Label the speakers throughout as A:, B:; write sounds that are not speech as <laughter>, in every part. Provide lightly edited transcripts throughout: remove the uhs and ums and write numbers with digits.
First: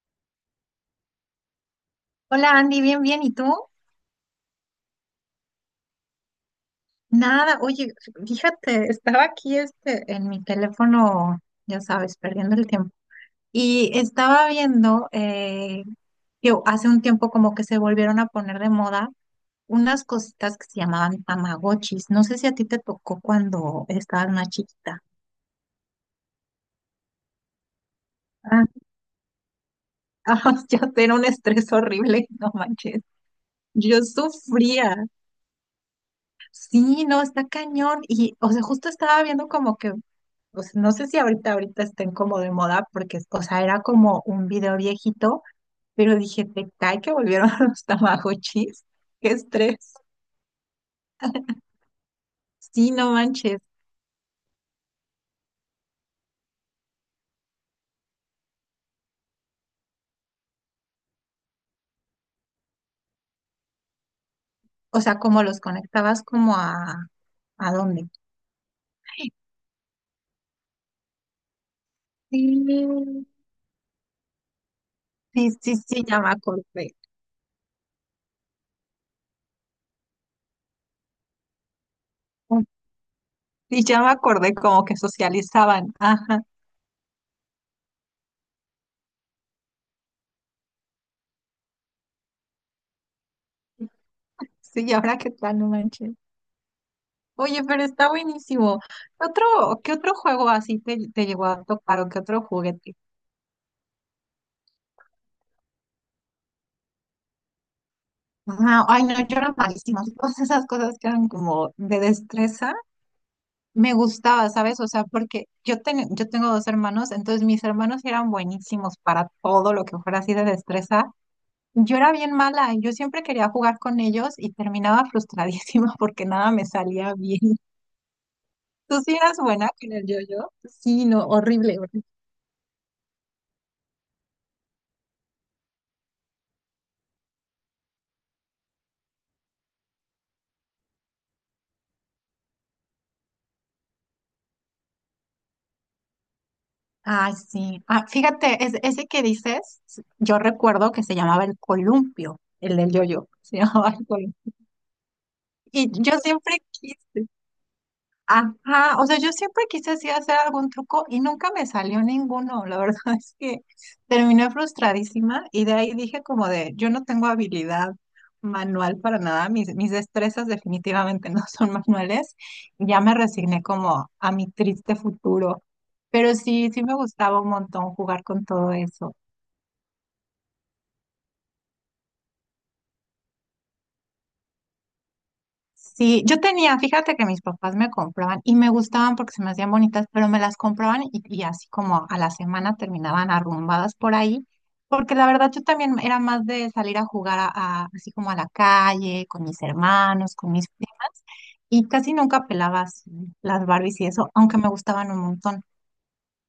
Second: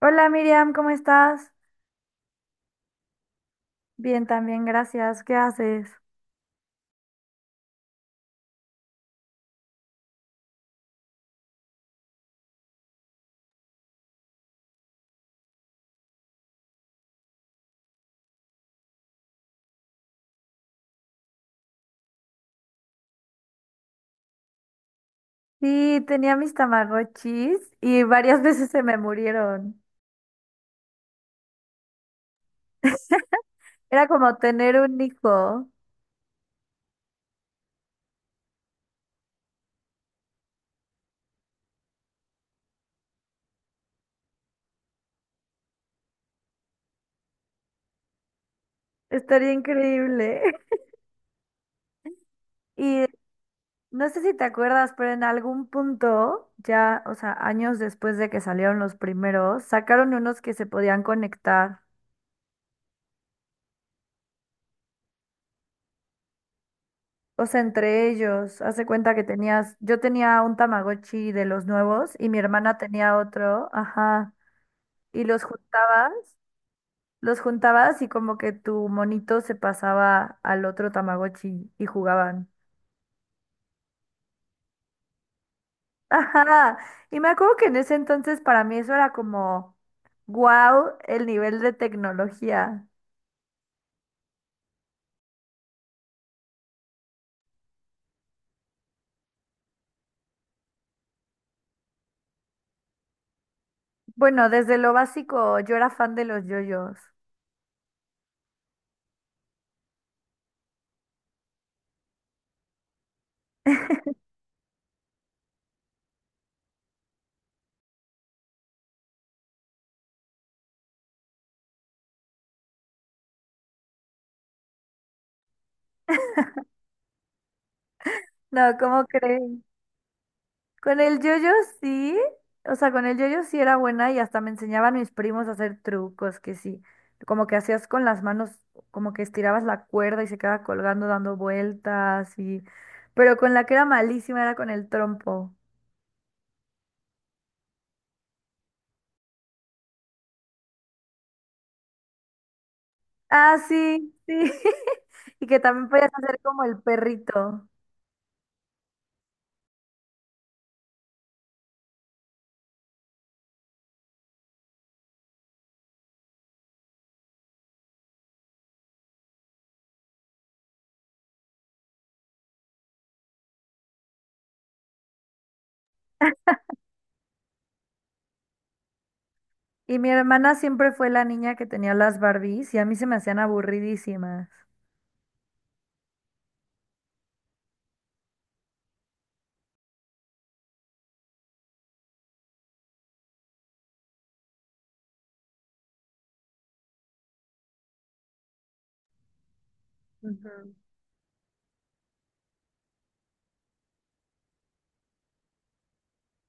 A: Hola Miriam, ¿cómo estás?
B: Hola Andy, bien, bien. ¿Y tú?
A: Bien, también, gracias. ¿Qué haces?
B: Nada, oye, fíjate, estaba aquí este, en mi teléfono, ya sabes, perdiendo el tiempo. Y estaba viendo, que hace un tiempo como que se volvieron a poner de moda unas cositas que se llamaban tamagotchis. No sé si a ti te tocó cuando estabas más chiquita.
A: Sí, tenía mis Tamagotchis y varias <laughs>
B: Ah,
A: veces se me murieron.
B: <laughs> ah, ya era un estrés horrible, no manches. Yo
A: Era como tener un
B: sufría.
A: hijo.
B: Sí, no, está cañón. Justo estaba viendo como que, o sea, no sé si ahorita estén como de moda, porque, o sea, era como un video viejito, pero dije, te cae que volvieron <laughs> los Tamagotchis. Qué
A: Estaría
B: estrés.
A: increíble. <laughs>
B: Sí,
A: Y
B: no manches.
A: no sé si te acuerdas, pero en algún punto, ya, o sea, años después de que salieron los primeros, sacaron unos que se podían conectar.
B: O sea, como los conectabas como
A: O sea,
B: ¿a dónde?
A: entre ellos, hace cuenta que tenías, yo tenía un Tamagotchi de los nuevos y mi hermana tenía
B: Sí,
A: otro, ajá, y los
B: sí, sí, sí,
A: juntabas.
B: ya me acordé.
A: Los juntabas y como que tu monito se pasaba al otro Tamagotchi y jugaban.
B: Sí, ya me acordé como que socializaban.
A: <laughs>
B: Ajá.
A: Ajá. Y me acuerdo que en ese entonces para mí eso era como wow, el nivel de tecnología.
B: Sí, y ahora qué tal, no manches. Oye, pero está buenísimo. ¿Qué otro juego así te llegó a tocar o qué otro juguete?
A: Bueno, desde lo básico yo era fan de los yoyos.
B: Ah, ay, no, yo era malísima. <laughs> Todas esas cosas que eran como de destreza, me gustaba, ¿sabes? O sea, porque yo, yo tengo dos hermanos, entonces mis hermanos eran buenísimos para todo lo que fuera así de destreza. Yo era bien mala, yo siempre quería jugar con ellos y terminaba frustradísima <laughs> porque nada me salía bien.
A: No,
B: ¿Tú
A: ¿cómo
B: sí eras
A: crees?
B: buena con el yo-yo?
A: Con
B: Sí,
A: el
B: no,
A: yoyo
B: horrible, horrible.
A: sí, o sea, con el yoyo sí era buena y hasta me enseñaban mis primos a hacer trucos que sí, como que hacías con las manos, como que estirabas la cuerda y se quedaba colgando dando vueltas y, pero con la que era malísima era con el trompo.
B: Ah, sí. Ah, fíjate, ese que dices, yo recuerdo que se llamaba el columpio, el del yoyo, se
A: Ah,
B: <laughs> llamaba el
A: sí, sí.
B: columpio.
A: <laughs> Y que también
B: Y
A: podías
B: yo
A: hacer
B: siempre
A: como el
B: quise.
A: perrito.
B: Ajá, o sea, yo siempre quise así hacer algún truco y nunca me salió ninguno. La verdad <laughs> es que terminé frustradísima y de ahí dije como de, yo no tengo habilidad manual para nada, mis destrezas definitivamente <laughs> no son manuales. Y ya me resigné como a mi triste futuro, pero sí, sí me gustaba un montón jugar con todo eso.
A: Y mi hermana siempre fue la niña que tenía las Barbies y a mí se me hacían aburridísimas.
B: Sí, yo tenía, fíjate que mis papás me compraban y me gustaban porque se me hacían bonitas, pero me las compraban y así como a la semana terminaban arrumbadas por ahí, porque la verdad yo también era más de salir a jugar a, así como a la calle, con mis hermanos, con mis
A: Ujú.
B: primas, y casi nunca pelabas las Barbies y eso, aunque me gustaban un montón.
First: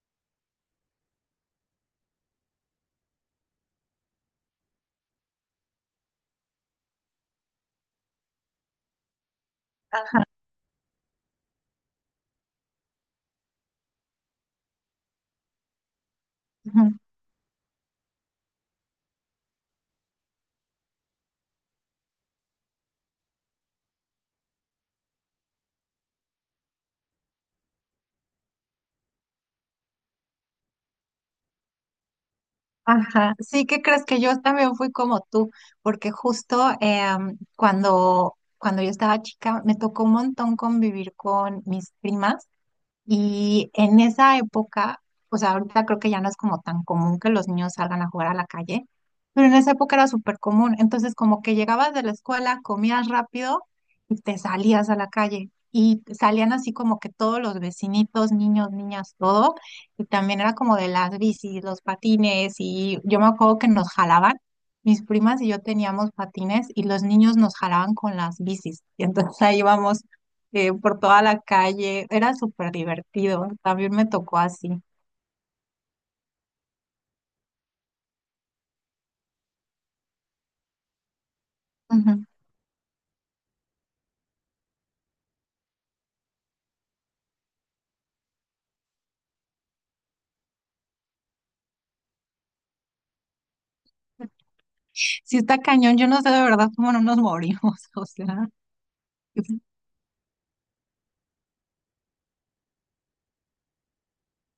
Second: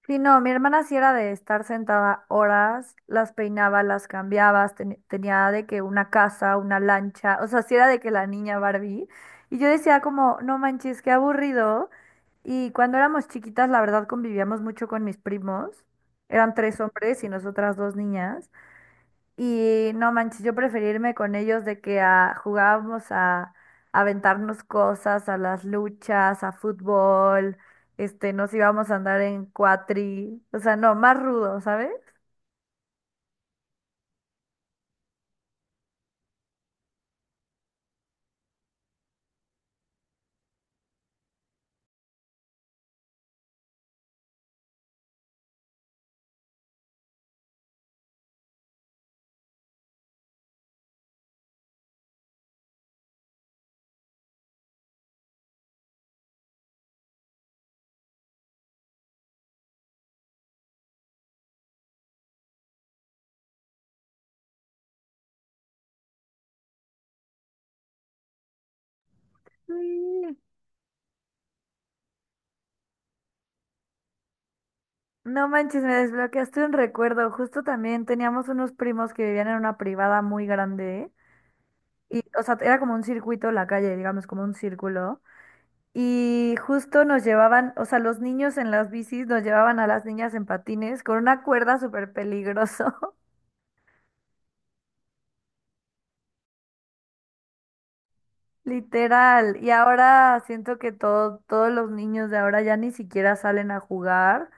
A: Sí, no, mi hermana sí era de estar sentada horas, las peinaba, las cambiabas, tenía de que una casa, una lancha, o sea, sí era de que la niña Barbie. Y yo decía
B: Ajá.
A: como, no manches, qué aburrido. Y cuando éramos chiquitas, la verdad, convivíamos mucho con mis primos. Eran tres hombres y nosotras dos niñas. Y no manches, yo preferirme con ellos de que jugábamos a aventarnos cosas, a las luchas, a fútbol, este, nos íbamos a andar en cuatri, o sea, no, más rudo, ¿sabes?
B: Ajá, sí, qué crees que yo también fui como tú, porque justo cuando, cuando yo estaba chica me tocó un montón convivir con mis primas y en esa época, o sea, ahorita creo que ya no es como tan común que los niños salgan a jugar a la calle, pero en esa época era súper común. Entonces, como que llegabas de la escuela, comías rápido y te salías a la calle. Y salían así como que todos los vecinitos, niños, niñas, todo. Y también era como de las bicis, los patines. Y yo me acuerdo que nos jalaban. Mis primas y yo teníamos patines y los niños nos jalaban con las bicis. <laughs> Y entonces ahí íbamos
A: Sí.
B: por toda la calle. Era súper divertido. También me tocó así.
A: No manches, me desbloqueaste un recuerdo. Justo también teníamos unos primos que vivían en una privada muy grande y,
B: Ujú.
A: o sea, era como un circuito la calle, digamos, como un círculo. Y justo nos llevaban, o sea, los niños en las bicis nos llevaban a las niñas en patines con una cuerda súper peligroso,
B: Sí, está cañón. Yo no sé de verdad cómo no nos morimos. <laughs> O sea,
A: <laughs> literal. Y ahora siento que todos los niños de ahora ya ni siquiera salen a jugar,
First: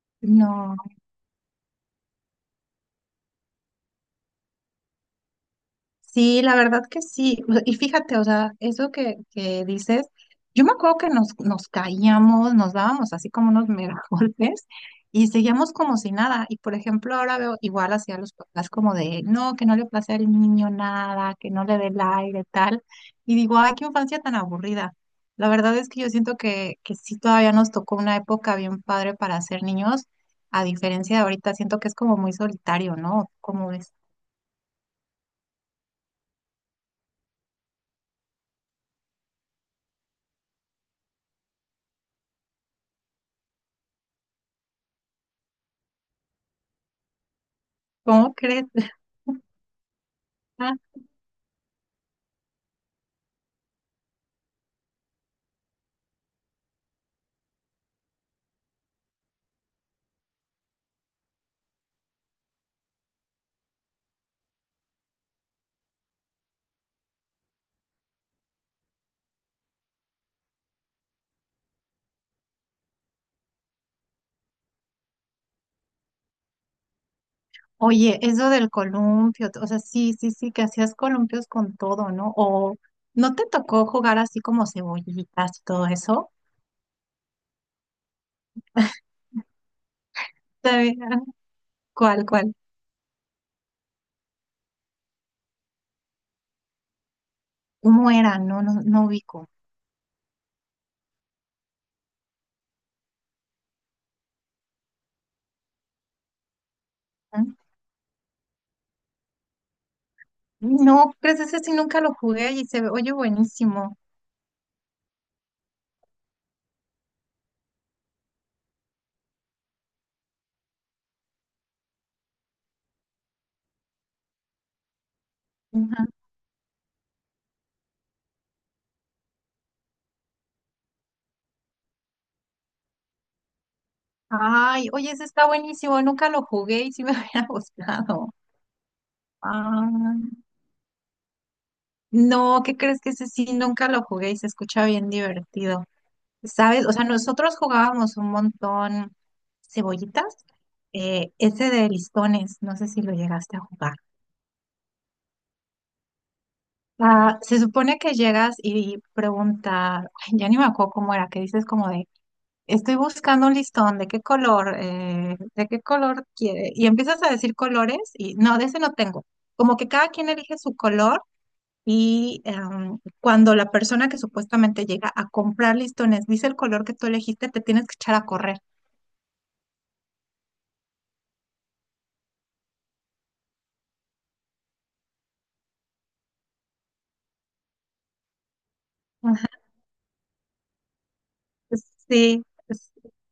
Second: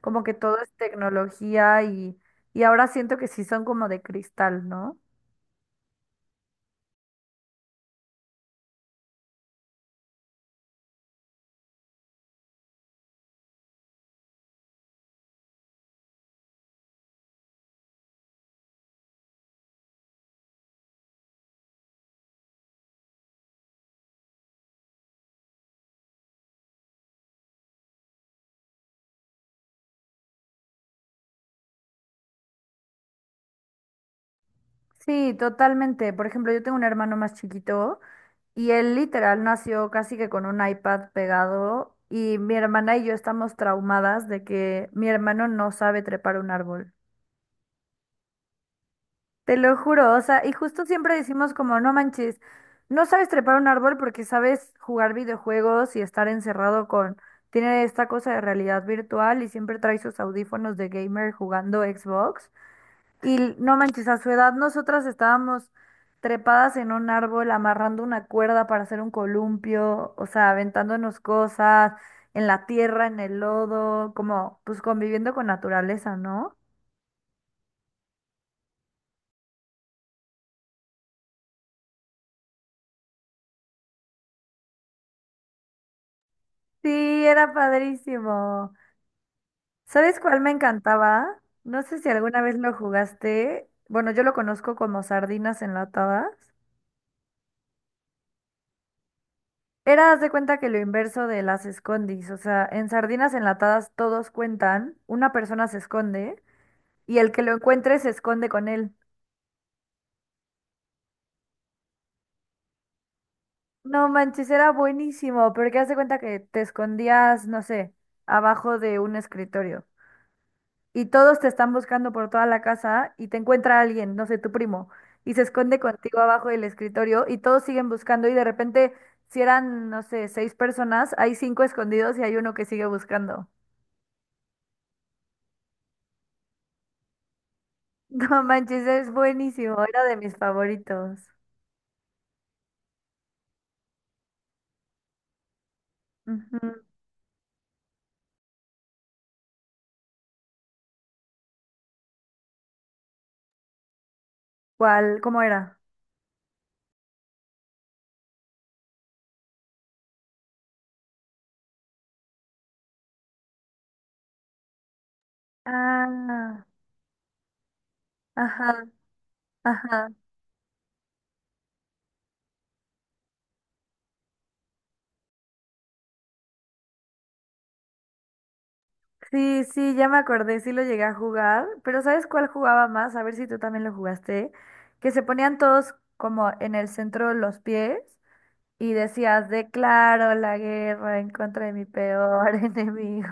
A: como que todo es
B: no.
A: tecnología y ahora siento que sí son como de cristal, ¿no?
B: Sí, la verdad que sí. O sea, y fíjate, o sea, eso que dices, yo me acuerdo que nos, nos caíamos, nos dábamos así como unos mega <laughs> golpes y seguíamos como si nada. Y por ejemplo, ahora veo igual hacia los papás como de, no, que no le place al niño nada, que no le dé el aire, tal. Y digo, ay, qué infancia tan aburrida. La verdad es que yo siento que sí todavía nos tocó una época bien padre para ser niños, a diferencia de ahorita, siento que es como muy solitario, ¿no? ¿Cómo ves?
A: Sí, totalmente. Por ejemplo, yo tengo un hermano más chiquito. Y él literal nació casi que con un iPad pegado y mi hermana y yo estamos traumadas de que mi hermano no sabe trepar un árbol.
B: ¿Cómo crees? <laughs>
A: Te lo juro, o sea, y justo siempre decimos como, no manches, no sabes trepar un árbol porque sabes jugar videojuegos y estar encerrado con, tiene esta cosa de realidad virtual y siempre trae sus audífonos de gamer jugando Xbox. Y no manches, a su edad nosotras estábamos trepadas en un árbol, amarrando una cuerda para hacer un columpio, o sea, aventándonos cosas en la tierra, en el lodo, como pues conviviendo con naturaleza, ¿no?
B: Oye, eso del columpio, o sea, sí, sí, sí, que hacías columpios con todo, ¿no? O no te tocó jugar así como cebollitas y todo eso.
A: Sí, era padrísimo. ¿Sabes cuál me
B: Te-
A: encantaba? No sé si
B: ¿Cuál,
A: alguna
B: cuál?
A: vez lo jugaste. Bueno, yo lo conozco como sardinas enlatadas.
B: ¿Cómo era? No, no, no ubico.
A: Era, haz de cuenta que lo inverso de las escondis, o sea, en sardinas enlatadas todos cuentan, una persona se esconde y el que lo
B: ¿Mm?
A: encuentre se esconde con él.
B: No, pues ese sí nunca lo jugué y se ve, oye, buenísimo.
A: No manches, era buenísimo, porque haz de cuenta que te escondías, no sé, abajo de un escritorio y todos te están buscando por toda la casa y te encuentra alguien, no sé, tu primo, y se esconde
B: Ujú.
A: contigo abajo del escritorio y todos siguen buscando y de repente, si eran, no sé, seis personas, hay cinco escondidos y hay uno que sigue buscando. <laughs>
B: Ay, oye, ese está buenísimo, nunca lo jugué y sí me <laughs> hubiera gustado.
A: No manches, es buenísimo, era
B: Ah,
A: de mis favoritos.
B: no, ¿qué crees que ese sí nunca lo jugué y se escucha bien divertido?
A: Ujú.
B: ¿Sabes? O sea, nosotros jugábamos un montón cebollitas, ese de listones, no sé si lo llegaste a jugar.
A: ¿Cuál? ¿Cómo era?
B: Ah, se supone que llegas y preguntas, ay, ya ni me acuerdo cómo era, que dices como de, estoy buscando un listón, ¿de qué color? ¿De qué color
A: Ah,
B: quiere? Y empiezas a decir colores y no, de ese
A: ajá,
B: no tengo. Como que cada
A: ajá.
B: quien elige su color y cuando la persona que supuestamente llega a comprar listones dice el color que tú elegiste, te tienes que echar a correr.
A: Sí, sí, ya me acordé, sí lo llegué a jugar, pero ¿sabes cuál jugaba más? A ver si tú también lo jugaste. Que se ponían todos como en el centro de los pies y decías, declaro la guerra en contra de mi
B: Sí,
A: peor <laughs>
B: es-
A: enemigo.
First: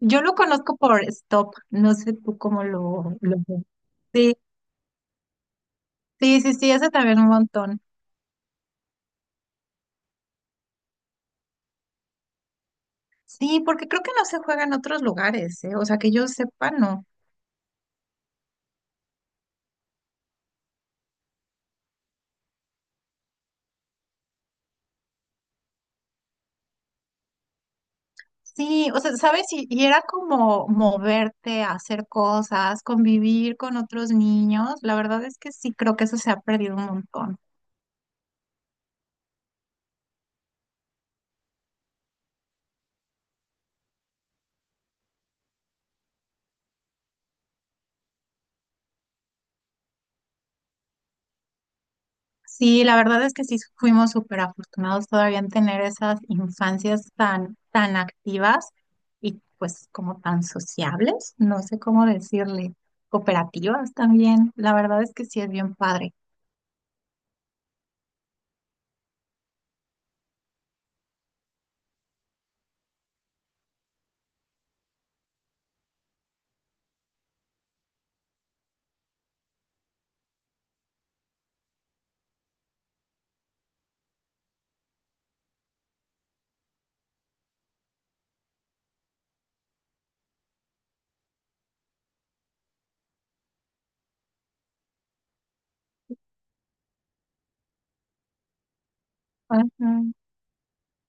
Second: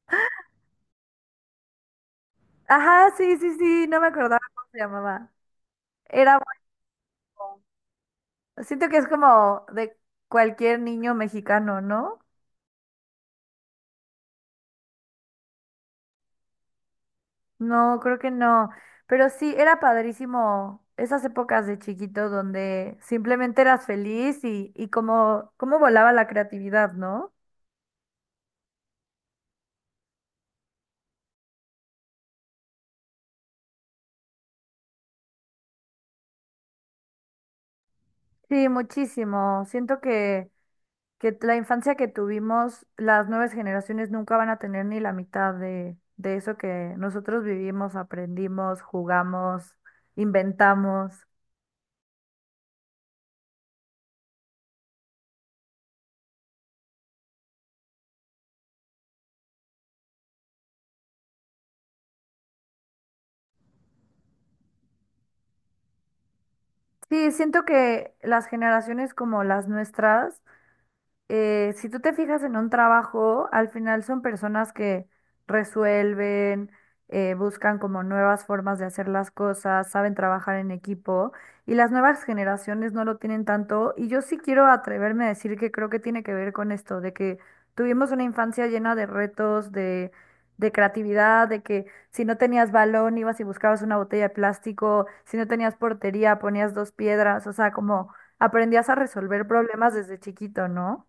B: yo lo conozco por Stop, no sé tú cómo
A: Ajá,
B: lo,
A: sí,
B: lo...
A: sí,
B: ves.
A: sí, no me
B: Sí,
A: acordaba cómo se llamaba. Era
B: sí, sí, sí, ese también un
A: bueno.
B: montón.
A: Siento que es como de cualquier niño mexicano, ¿no?
B: Sí, porque creo que no se juega en otros lugares, ¿eh? O sea, que yo sepa, no.
A: No, creo que no. Pero sí, era padrísimo esas épocas de chiquito donde simplemente eras feliz y cómo, cómo volaba la creatividad, ¿no?
B: Sí, o sea, ¿sabes? Y era como moverte, hacer cosas, convivir con otros niños. La verdad es que sí, creo que eso se ha perdido un montón.
A: Sí, muchísimo. Siento que la infancia que tuvimos, las nuevas generaciones nunca van a tener ni la mitad de eso que nosotros vivimos, aprendimos, jugamos, inventamos.
B: Sí, la verdad es que sí fuimos súper afortunados todavía en tener esas infancias tan, tan activas y pues como tan sociables, no sé cómo decirle, cooperativas también. La verdad es que sí es bien padre.
A: Sí, siento que las generaciones como las nuestras, si tú te fijas en un trabajo, al final son personas que resuelven, buscan como nuevas formas de hacer las cosas, saben trabajar en equipo y las nuevas generaciones no lo tienen tanto. Y yo sí quiero atreverme a decir que creo que tiene que ver con esto, de que tuvimos una infancia llena de retos, de creatividad, de que si no tenías balón ibas y buscabas una botella de plástico, si no tenías portería ponías dos piedras, o sea, como aprendías a resolver problemas
B: Ujú.
A: desde chiquito, ¿no?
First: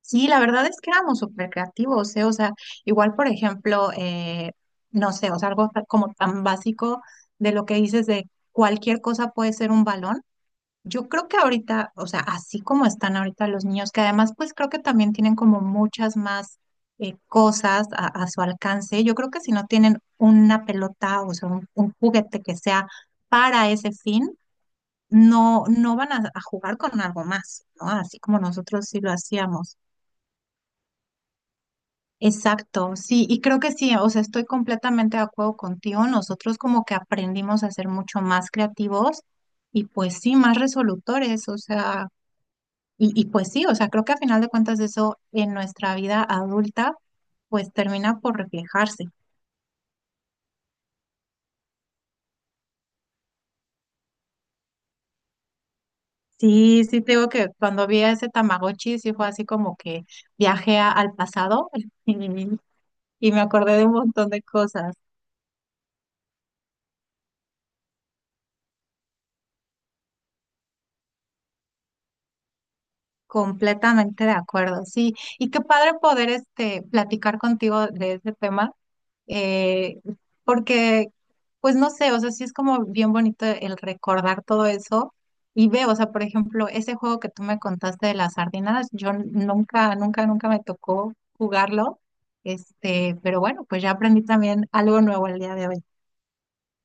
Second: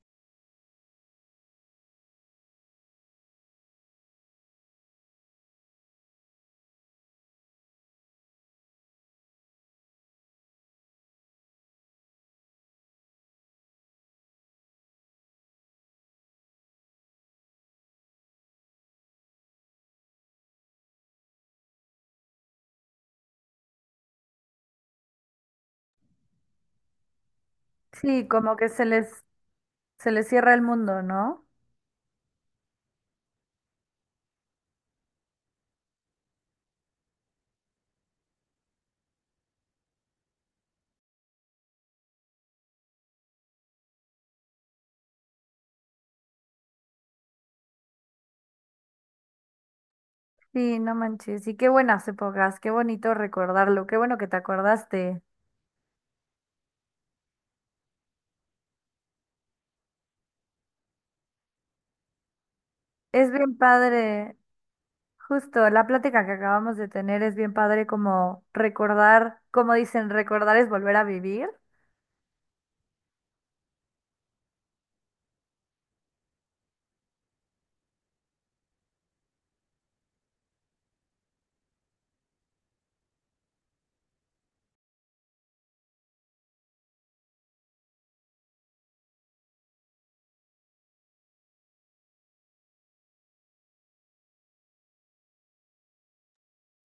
B: Sí, la verdad es que éramos súper creativos, ¿eh? O sea, igual por ejemplo, no sé, o sea, algo como tan básico de lo que dices de cualquier cosa puede ser un balón. Yo creo que ahorita, o sea, así como están ahorita los niños, que además pues creo que también tienen como muchas más cosas a su alcance, yo creo que si no tienen una pelota, o sea, un juguete que sea para ese fin, no, no van a jugar con algo más, ¿no? Así
A: Sí,
B: como
A: como que se
B: nosotros sí lo
A: les,
B: hacíamos.
A: se les cierra el mundo, ¿no?
B: Exacto, sí, y creo que sí, o sea, estoy completamente de acuerdo contigo, nosotros como que aprendimos a ser mucho más creativos y pues sí, más resolutores, o sea... Y, y pues sí, o sea, creo que a final de cuentas eso en nuestra vida adulta pues termina por reflejarse.
A: Sí, no manches. Y qué buenas épocas, qué bonito recordarlo, qué bueno que te acordaste.
B: Sí, sí, te digo que cuando vi a ese Tamagotchi sí fue así como que viajé al pasado <laughs> y,
A: Es
B: y me
A: bien
B: acordé de un montón
A: padre,
B: de cosas.
A: justo la plática que acabamos de tener es bien padre como recordar, como dicen, recordar es volver a vivir.
B: Completamente de acuerdo, sí. Y qué padre poder este platicar contigo de ese tema, eh, porque, pues no sé, o sea, sí es como bien bonito el recordar todo eso y veo, o sea, por ejemplo, ese juego que tú me contaste de las sardinas, yo nunca, nunca, nunca me tocó jugarlo, este, pero bueno, pues ya aprendí también algo nuevo el día de hoy.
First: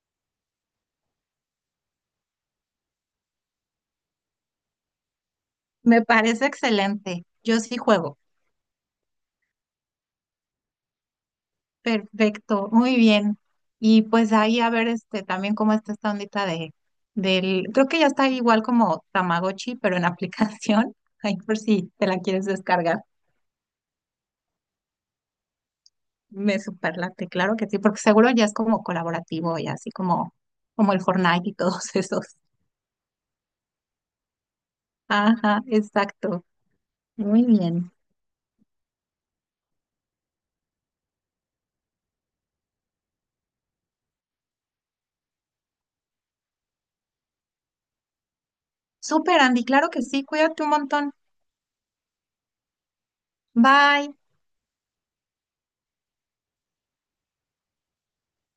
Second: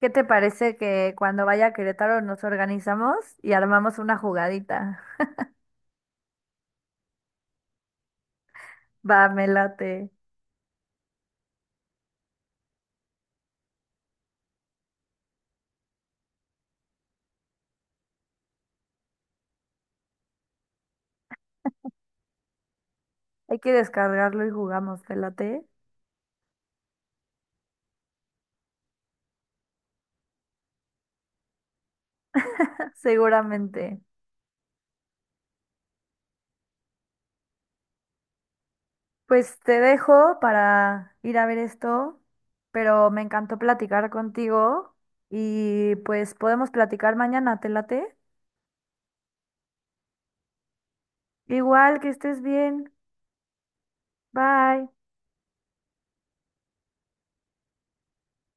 A: ¿Qué te parece que cuando vaya a Querétaro nos organizamos y armamos una jugadita?
B: Me parece excelente. Yo sí juego.
A: Va, me late.
B: Perfecto, muy bien. Y pues ahí a ver este también cómo está esta ondita de del, creo que ya está igual como Tamagotchi, pero en aplicación. <laughs> Ahí por si te la quieres descargar.
A: Hay que descargarlo y jugamos, ¿te late?
B: Me superlate, claro que sí, porque seguro ya es como colaborativo y así como, como el Fortnite y todos <laughs> esos.
A: <laughs> Seguramente.
B: Ajá, exacto. Muy bien.
A: Pues te dejo para ir a ver esto, pero me encantó platicar contigo y pues podemos platicar mañana, ¿te late?
B: Súper, Andy, claro que sí, cuídate un montón.
A: Igual que estés bien.
B: Bye.
A: Bye.